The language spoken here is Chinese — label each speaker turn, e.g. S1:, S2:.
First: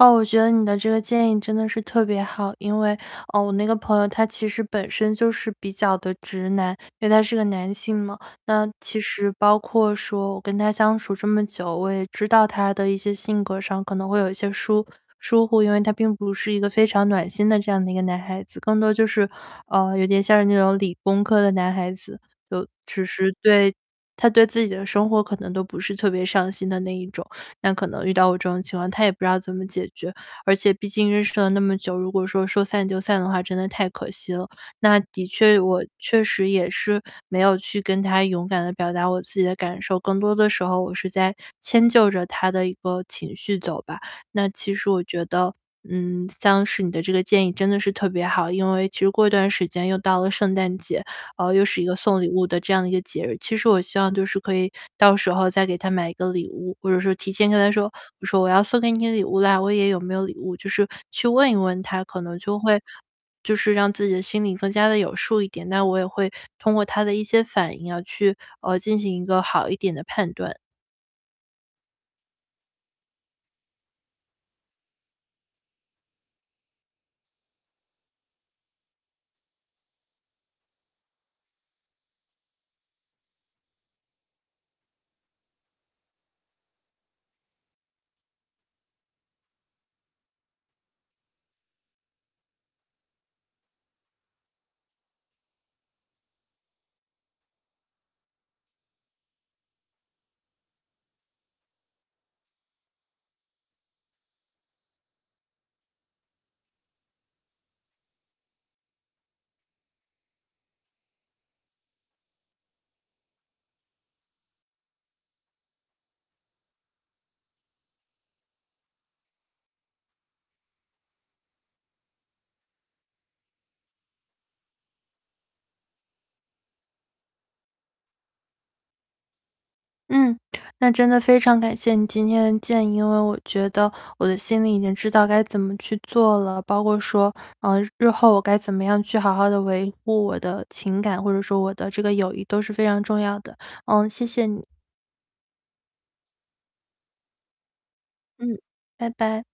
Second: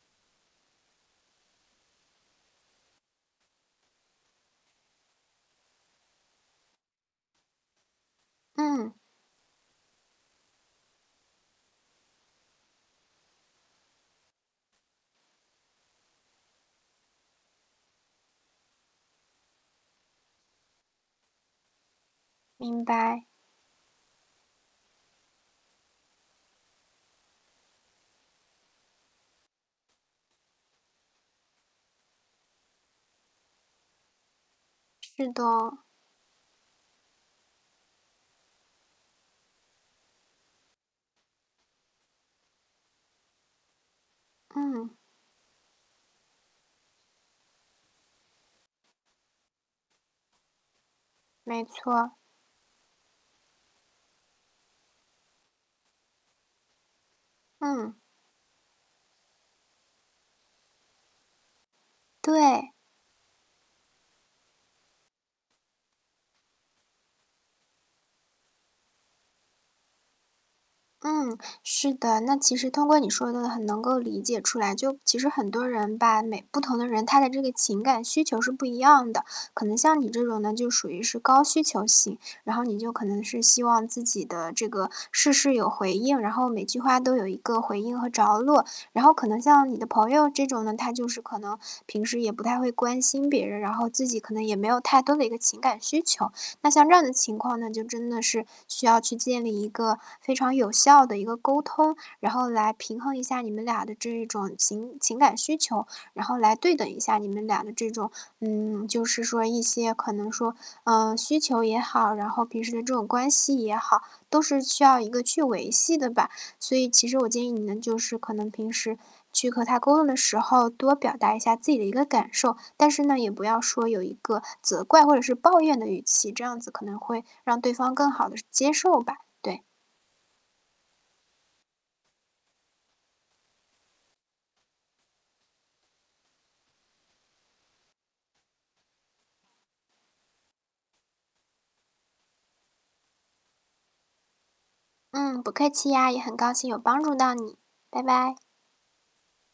S1: 哦，我觉得你的这个建议真的是特别好。因为哦，我那个朋友他其实本身就是比较地直男，因为他是个男性嘛。那
S2: 嗯。
S1: 其实包括说我跟他相处这么久，我也知道他的一些性格上可能会有一些疏疏忽，因为他并不是一个非常暖心的这样的一个男孩子，更多就是啊，有点像是那种，理工科的男孩子。就
S2: 明
S1: 其
S2: 白。
S1: 实对，他对自己的生活可能都不是特别上心的那一种。那可能遇到我这种情况，他也不知道怎么解决。而且毕竟认识了那么久，如果说，说散就散的话，真的太可惜了。那的
S2: 是的。
S1: 确我确实也是没有去跟他勇敢地表达我自己的感受，更多的时候我是在迁就着他的一个情绪走吧。那其实
S2: 嗯。
S1: 我觉得嗯，像是你的这个建议真的是特别好，因为其实过一段时间又到了圣诞节，哦，又
S2: 没
S1: 是一个
S2: 错。
S1: 送礼物的这样的一个节日。其实我希望就是可以到时候再给他买一个礼物，或者是提前跟他说，
S2: 嗯。
S1: 我说：“我要送给你的礼物了，我也有没有礼物？”就是去问一问他，可能就
S2: 对。
S1: 会就是让自己的心理更加地有数一点，那我也会通过他的一些反应要去，呃，进行一个好一点的判断。
S2: 嗯，是的。那其实通过你说的，很能够理解出来。就其实很多人吧，每不同的人，他的这个情感需求是不一样的。可能像你这种呢就属于是高需求型，然后你就可能是希望自己的这个事事有回应，然后每句话都有一个回应和着落。然后可能像你的朋友这种呢，他就是可能平时也不太会关心别人，然后自己可能也没有太多的一个情感需求。那像这样的情况那就真的是需要去建立一个非常有效的一个沟通，然后来平衡一下你们俩的这种情情感需求，然后来对等一下你们俩的这种嗯，就是说一些可能说嗯，需求也好，然后平时的这种关系也好，都是需要一个去维系的吧。所以其实我建议你们，就是可能平时去和他沟通的时候，多表达一下自己的一个感受。但是呢，也不要说有一个责怪或者是抱怨的语气，这样子可能会让对方更好地是接受吧。对。
S1: 嗯，那真的非常感谢你今天的建议。因为我觉得我的心里已经知道该怎么去做了，包括说，呃，日后我该怎么样去好好地维护我的情感，或者说我的这个友谊都是非常重要的。呃，谢谢你。
S2: 嗯，不客气呀，也很高兴有帮助到你，拜拜。
S1: 嗯，拜拜。